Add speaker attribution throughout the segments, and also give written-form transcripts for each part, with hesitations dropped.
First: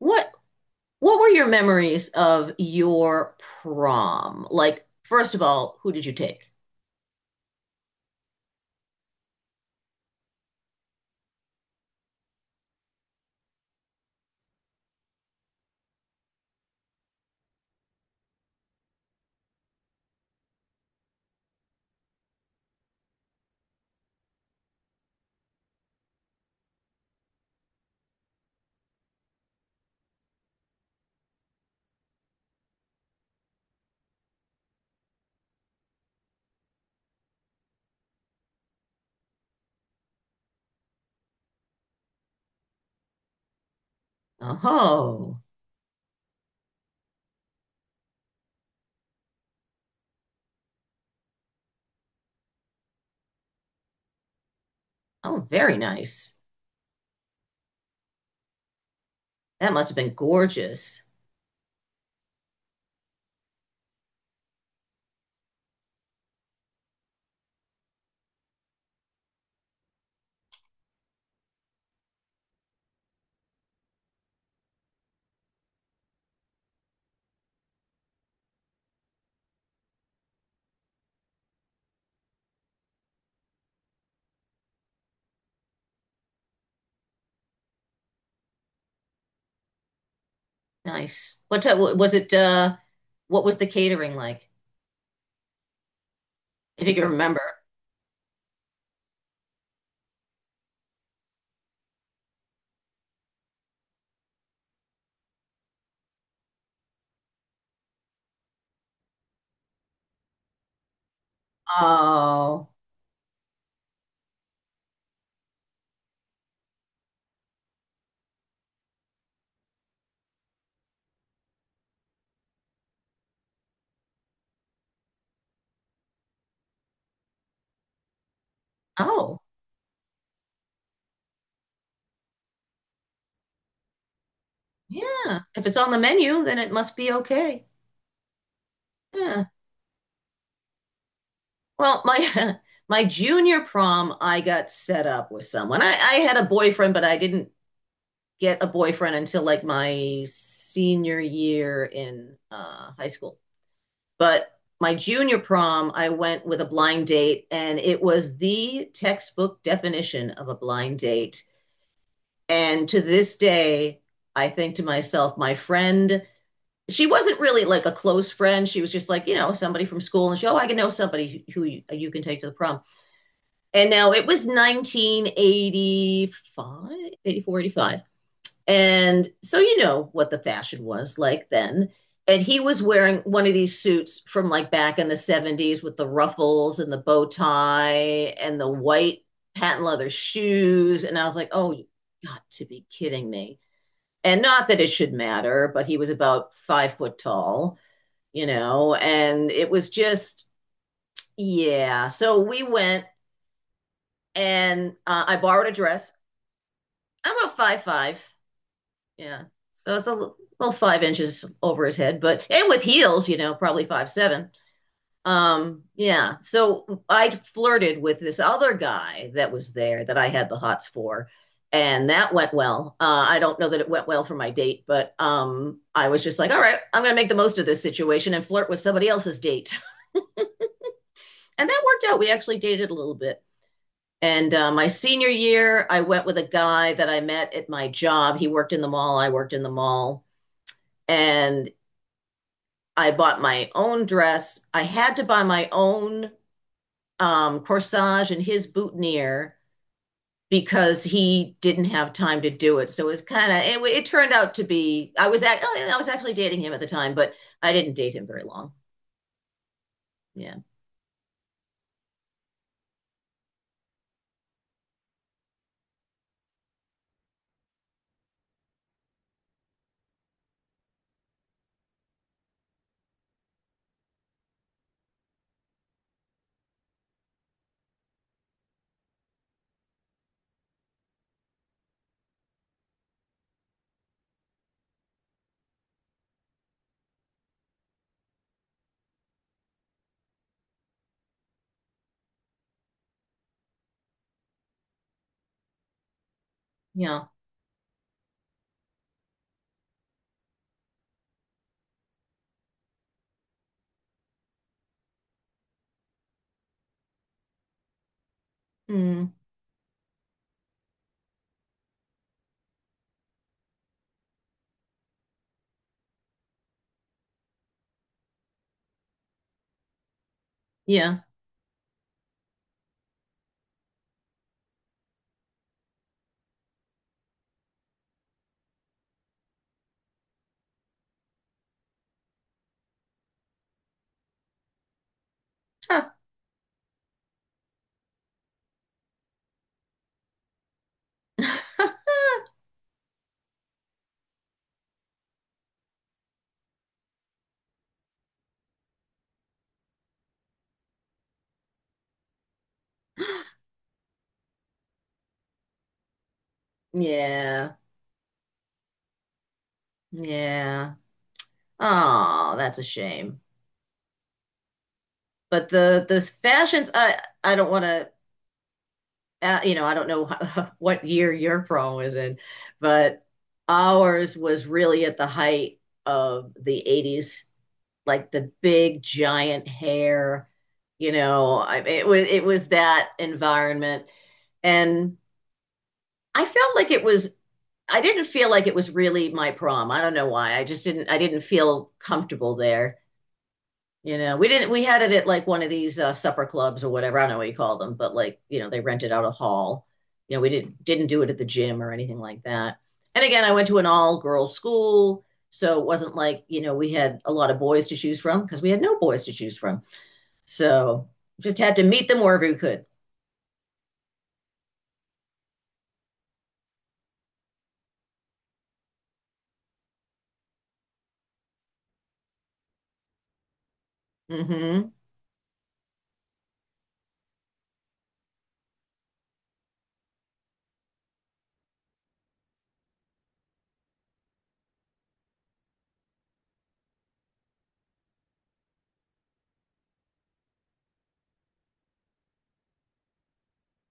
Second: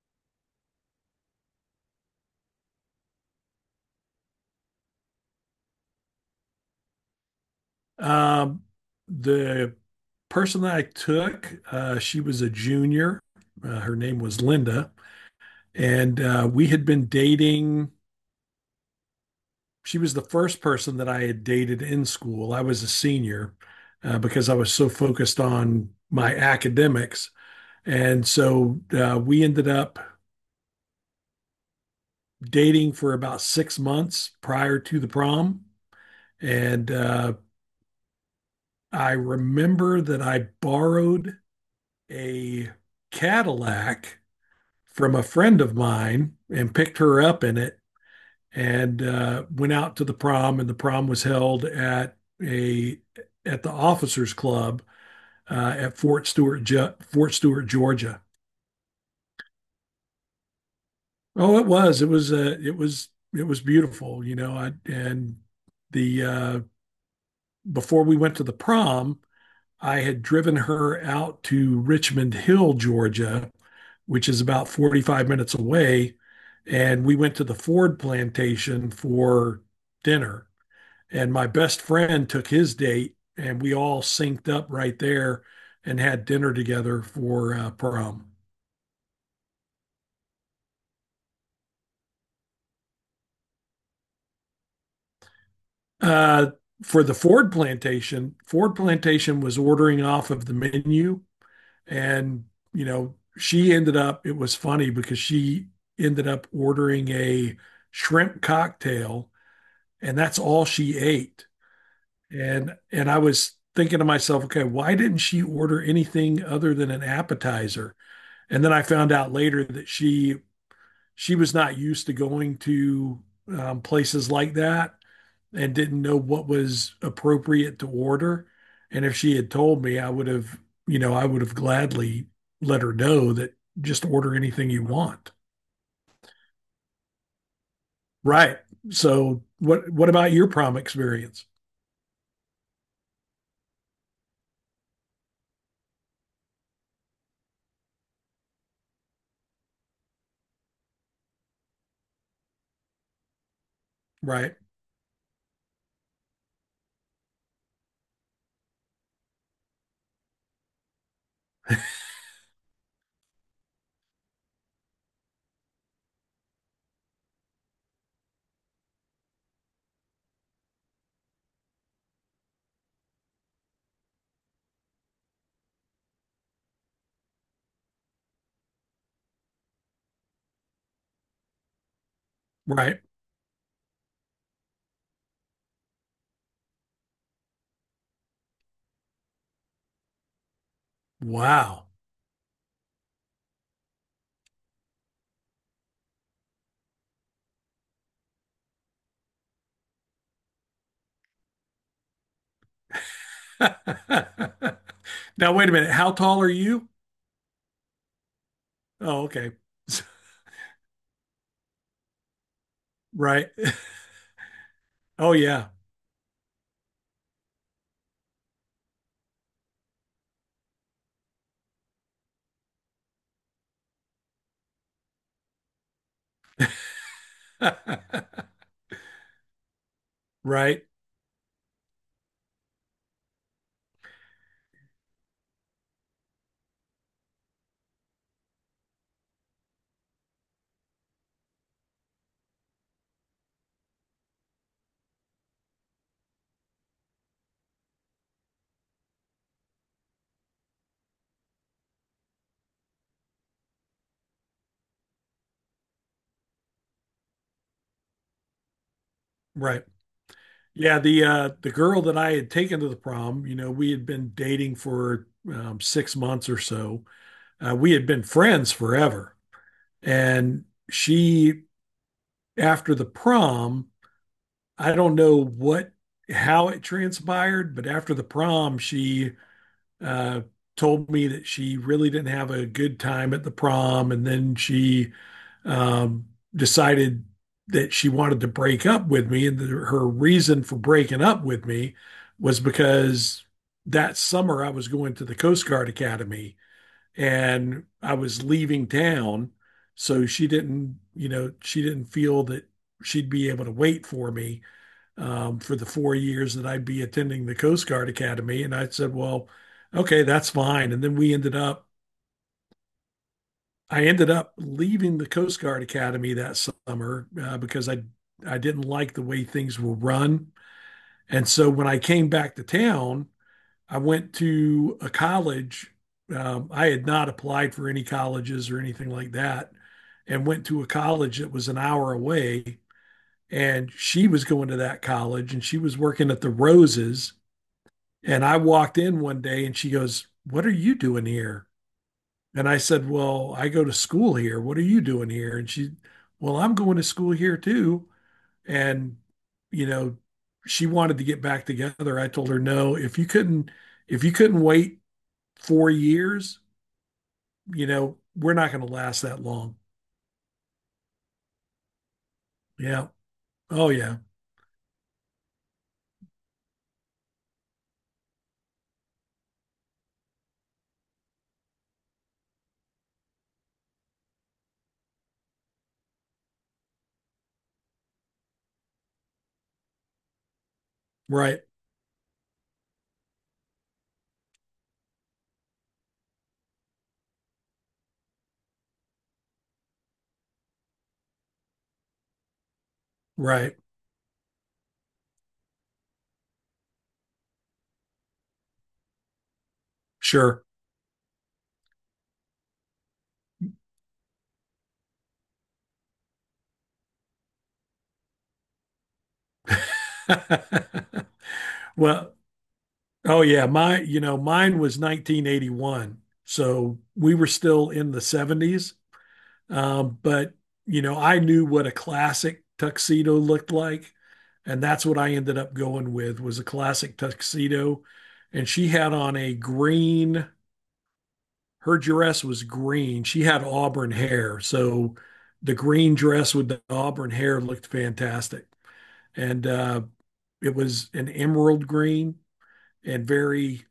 Speaker 1: What what were your memories of your prom? Like, first of all, who did you take?
Speaker 2: Um, the person that I took, she was a junior. Her name was Linda, and we had been dating. She was the first person that I had dated in school. I was a senior because I was so focused on my academics, and so we ended up dating for about 6 months prior to the prom. And I remember that I borrowed a Cadillac from a
Speaker 1: Oh,
Speaker 2: friend of mine and picked her up in it and went out to the prom, and the prom was held at a at the officers club
Speaker 1: oh, very
Speaker 2: at
Speaker 1: nice.
Speaker 2: Fort Stewart, Georgia.
Speaker 1: That must have been gorgeous.
Speaker 2: Oh, it was, it was it was, it was beautiful, and the before we went to the prom, I had driven her out to Richmond Hill, Georgia, which is about 45 minutes away. And we went to the Ford plantation for dinner. And my best friend took his date, and we all synced up right there and had dinner together for prom.
Speaker 1: Nice. What was it? What was the catering like?
Speaker 2: Uh,
Speaker 1: If you
Speaker 2: for
Speaker 1: can
Speaker 2: the
Speaker 1: remember.
Speaker 2: Ford plantation was ordering off of the menu. And, you know, she ended up, it was funny because she ended up ordering a shrimp cocktail, and that's all she ate.
Speaker 1: Oh,
Speaker 2: And I was thinking to myself, okay, why didn't she order anything other than an appetizer? And then I found out later that she was not used to going to places like that and didn't know what was appropriate to order. And if she
Speaker 1: oh,
Speaker 2: had told me, I would have, you know, I would have gladly let her know that just order anything you want.
Speaker 1: yeah. If it's on the menu, then it must be okay.
Speaker 2: Right. So
Speaker 1: Yeah.
Speaker 2: what about your prom experience?
Speaker 1: Well, my my junior prom, I got set up with someone. I had a boyfriend, but I didn't get a boyfriend until like my senior year in high school. But
Speaker 2: Right.
Speaker 1: my junior prom, I went with a blind date, and it was the textbook definition of a blind date. And to this day, I think to myself, my friend, she wasn't really like a close friend. She was just like, somebody from school. And she, oh, I can know somebody who you can take to the prom. And now it was 1985, 84, 85. And so you know what the fashion was like then. And he was
Speaker 2: Right.
Speaker 1: wearing one of these suits from like back in the 70s with the ruffles and the bow tie and the white patent leather shoes. And I was like, oh, you
Speaker 2: Wow.
Speaker 1: got to be kidding me. And not that it should matter, but he was about 5 foot tall, and it was just, yeah. So we went and I
Speaker 2: Now,
Speaker 1: borrowed
Speaker 2: wait
Speaker 1: a
Speaker 2: a minute.
Speaker 1: dress.
Speaker 2: How tall are you?
Speaker 1: I'm about 5'5".
Speaker 2: Oh,
Speaker 1: Yeah.
Speaker 2: okay.
Speaker 1: So it's a little 5 inches over his head, but and with heels,
Speaker 2: Right.
Speaker 1: probably 5'7".
Speaker 2: Oh, yeah.
Speaker 1: Yeah. So I flirted with this other guy that was there that I had the hots for, and that went well. I don't know that it went well for my date, but I was just like, all right, I'm gonna make the most of this situation and flirt with somebody else's date,
Speaker 2: Right.
Speaker 1: and that worked out. We actually dated a little bit. And my senior year, I went with a guy that I met at my job. He worked in the mall. I worked in the mall and I bought my own dress. I had to buy my own corsage and his boutonniere because he didn't have time to do it. So it was kind of it turned out to be I was actually dating him at the time, but I didn't date him very long.
Speaker 2: Right.
Speaker 1: Yeah.
Speaker 2: Yeah, the girl that I had taken to the prom, you know, we had been dating for 6 months or so. We had been friends forever. And she, after the prom, I don't know what how it transpired, but after the prom, she uh, told me that she really didn't have a good time at the prom, and then she um, decided that she wanted to break up with me, and that her reason for breaking up with me was because that summer I was going to the Coast Guard Academy
Speaker 1: Yeah.
Speaker 2: and I was leaving town, so she didn't, you know, she didn't feel that she'd be able to wait for me for the 4 years that I'd be attending the Coast Guard Academy. And I said,
Speaker 1: Mm,
Speaker 2: well, okay, that's fine. And then I ended up leaving the Coast Guard Academy that summer because I didn't like the way things were run.
Speaker 1: yeah.
Speaker 2: And so when I came back to town, I went to a college. I had not applied for any colleges or anything like that, and went to a college that was an hour away. And she was going to that college, and she was
Speaker 1: Huh.
Speaker 2: working at the Roses. And I walked in one day and she goes, "What are you doing here?" And I said, "Well, I go to school here. What are you doing here?" And she, "Well, I'm going to school here too." And, you know, she wanted to get back together. I told her, "No, if you couldn't wait 4 years,
Speaker 1: Yeah.
Speaker 2: you know, we're not going to last that long."
Speaker 1: Yeah. Oh, that's a
Speaker 2: Yeah.
Speaker 1: shame.
Speaker 2: Oh, yeah.
Speaker 1: But the fashions I don't want to I don't know how, what year your prom was in, but ours was really at the height of the 80s, like the big giant hair,
Speaker 2: Right.
Speaker 1: it was that environment and I felt like it was I didn't feel like it was really my prom. I don't know why. I just didn't feel comfortable there.
Speaker 2: Right.
Speaker 1: We didn't, we had it at like one of these supper clubs or whatever. I don't know what you call them, but like, they rented out a hall. You know, we
Speaker 2: Sure.
Speaker 1: didn't, didn't do it at the gym or anything like that. And again, I went to an all girls school. So it wasn't like, we had a lot of boys to choose from because we had no boys to choose from. So just had to meet them
Speaker 2: Well,
Speaker 1: wherever we could.
Speaker 2: oh yeah, my, mine was 1981, so we were still in the 70s. But you know, I knew what a classic tuxedo looked like, and
Speaker 1: Mm
Speaker 2: that's what I ended up going with, was a classic tuxedo. And she had on a green. Her dress was green. She had auburn hair, so the green dress with the auburn hair looked fantastic, and it was an emerald green and very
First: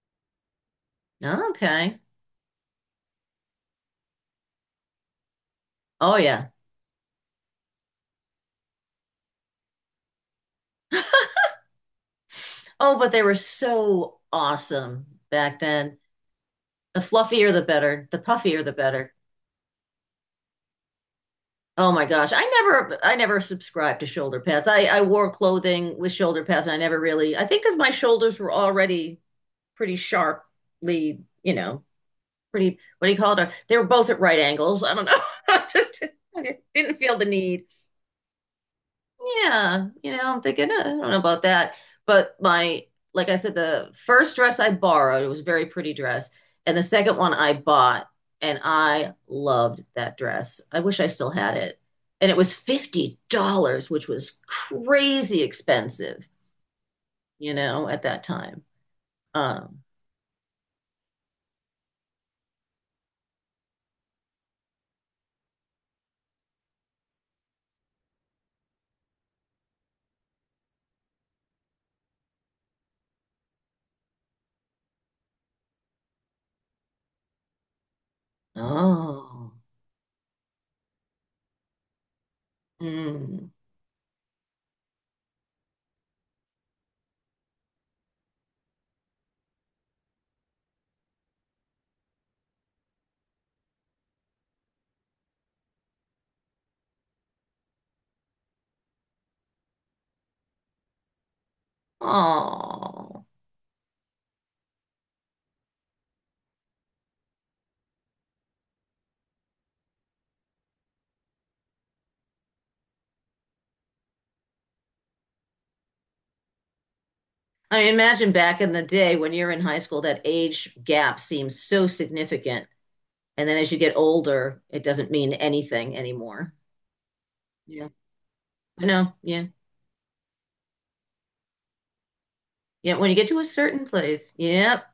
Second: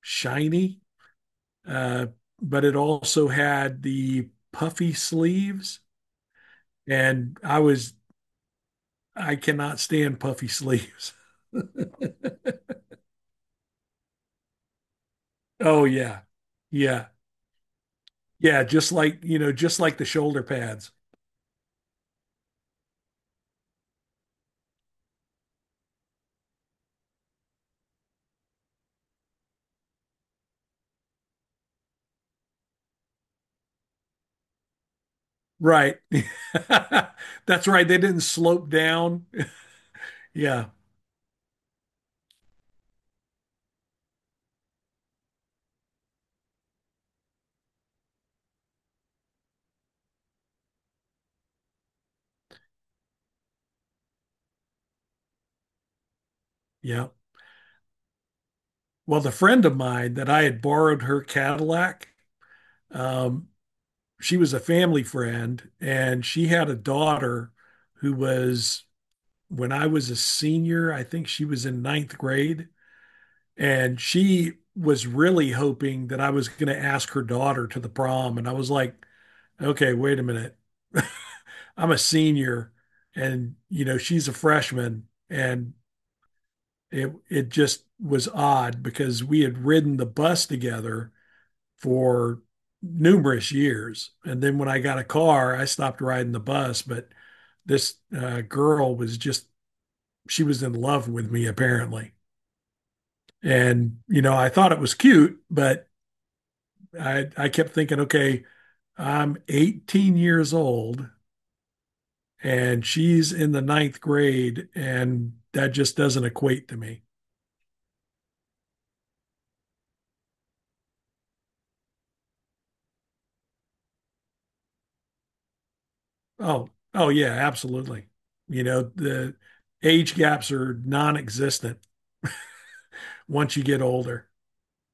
Speaker 2: shiny
Speaker 1: hmm. Okay.
Speaker 2: uh, but it also had the puffy sleeves,
Speaker 1: Oh, yeah.
Speaker 2: and I was, I cannot stand puffy sleeves.
Speaker 1: Oh, but they were so awesome back
Speaker 2: Oh
Speaker 1: then.
Speaker 2: yeah,
Speaker 1: The
Speaker 2: yeah,
Speaker 1: fluffier, the better. The
Speaker 2: yeah.
Speaker 1: puffier, the
Speaker 2: Just
Speaker 1: better.
Speaker 2: like you know, just like the shoulder pads,
Speaker 1: Oh my gosh. I never subscribed to shoulder pads. I wore clothing with shoulder pads and I never really I think because my shoulders were already pretty sharply, pretty what do you call it? They were both at right angles. I don't know. I
Speaker 2: right?
Speaker 1: just I just didn't feel the need.
Speaker 2: That's right. They didn't slope down.
Speaker 1: Yeah, I'm
Speaker 2: Yeah,
Speaker 1: thinking, I don't know about that. But like I said, the first dress I borrowed, it was a very pretty dress. And the second one I bought, and I loved that dress. I wish I still had it. And it was $50, which was crazy expensive,
Speaker 2: yeah.
Speaker 1: at that time.
Speaker 2: Well, the friend of
Speaker 1: Um,
Speaker 2: mine that I had borrowed her Cadillac, um, she was a family friend, and she had a daughter who was, when I was a senior, I think she was in ninth grade, and she was really hoping that I was going to ask her daughter to the prom. And I was like,
Speaker 1: oh,
Speaker 2: okay, wait a minute. I'm a senior,
Speaker 1: mm,
Speaker 2: and you know she's a freshman, and it just was odd because we had ridden the bus together for numerous years, and then when I got a car, I stopped riding the bus. But this girl was just, she was in love with me apparently.
Speaker 1: oh.
Speaker 2: And, you know, I thought it was cute, but I kept thinking, okay, I'm 18 years old and she's in the ninth grade, and that just doesn't equate to me.
Speaker 1: I mean, imagine back in the day when you're in high school, that age gap seems so significant. And then as you get older, it doesn't mean anything anymore.
Speaker 2: Oh, oh, yeah,
Speaker 1: Yeah.
Speaker 2: absolutely. You know,
Speaker 1: No,
Speaker 2: the
Speaker 1: yeah.
Speaker 2: age gaps are non existent
Speaker 1: Yeah. When you get to a
Speaker 2: once you get
Speaker 1: certain
Speaker 2: older,
Speaker 1: place. Yep.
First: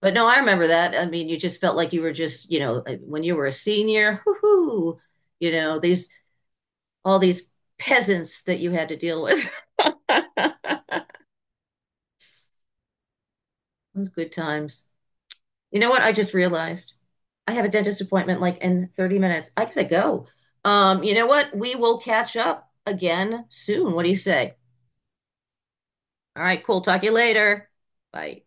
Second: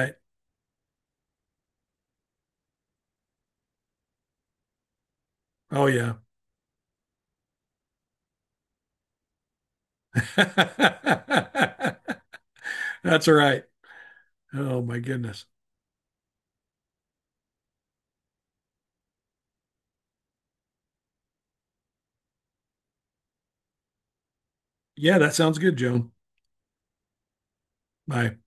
Speaker 1: But no, I remember that. I mean, you just felt like you were just, when you were a senior, whoo,
Speaker 2: Oh,
Speaker 1: these
Speaker 2: yeah.
Speaker 1: all these peasants that you had to deal with.
Speaker 2: That's all right.
Speaker 1: Those good
Speaker 2: Oh,
Speaker 1: times.
Speaker 2: my goodness.
Speaker 1: You know what? I just realized I have a dentist appointment like in 30 minutes. I gotta go. You know what? We will catch up again soon. What do you say?
Speaker 2: Yeah, that sounds good, Joan.
Speaker 1: All right, cool. Talk to you later.
Speaker 2: Bye.
Speaker 1: Bye.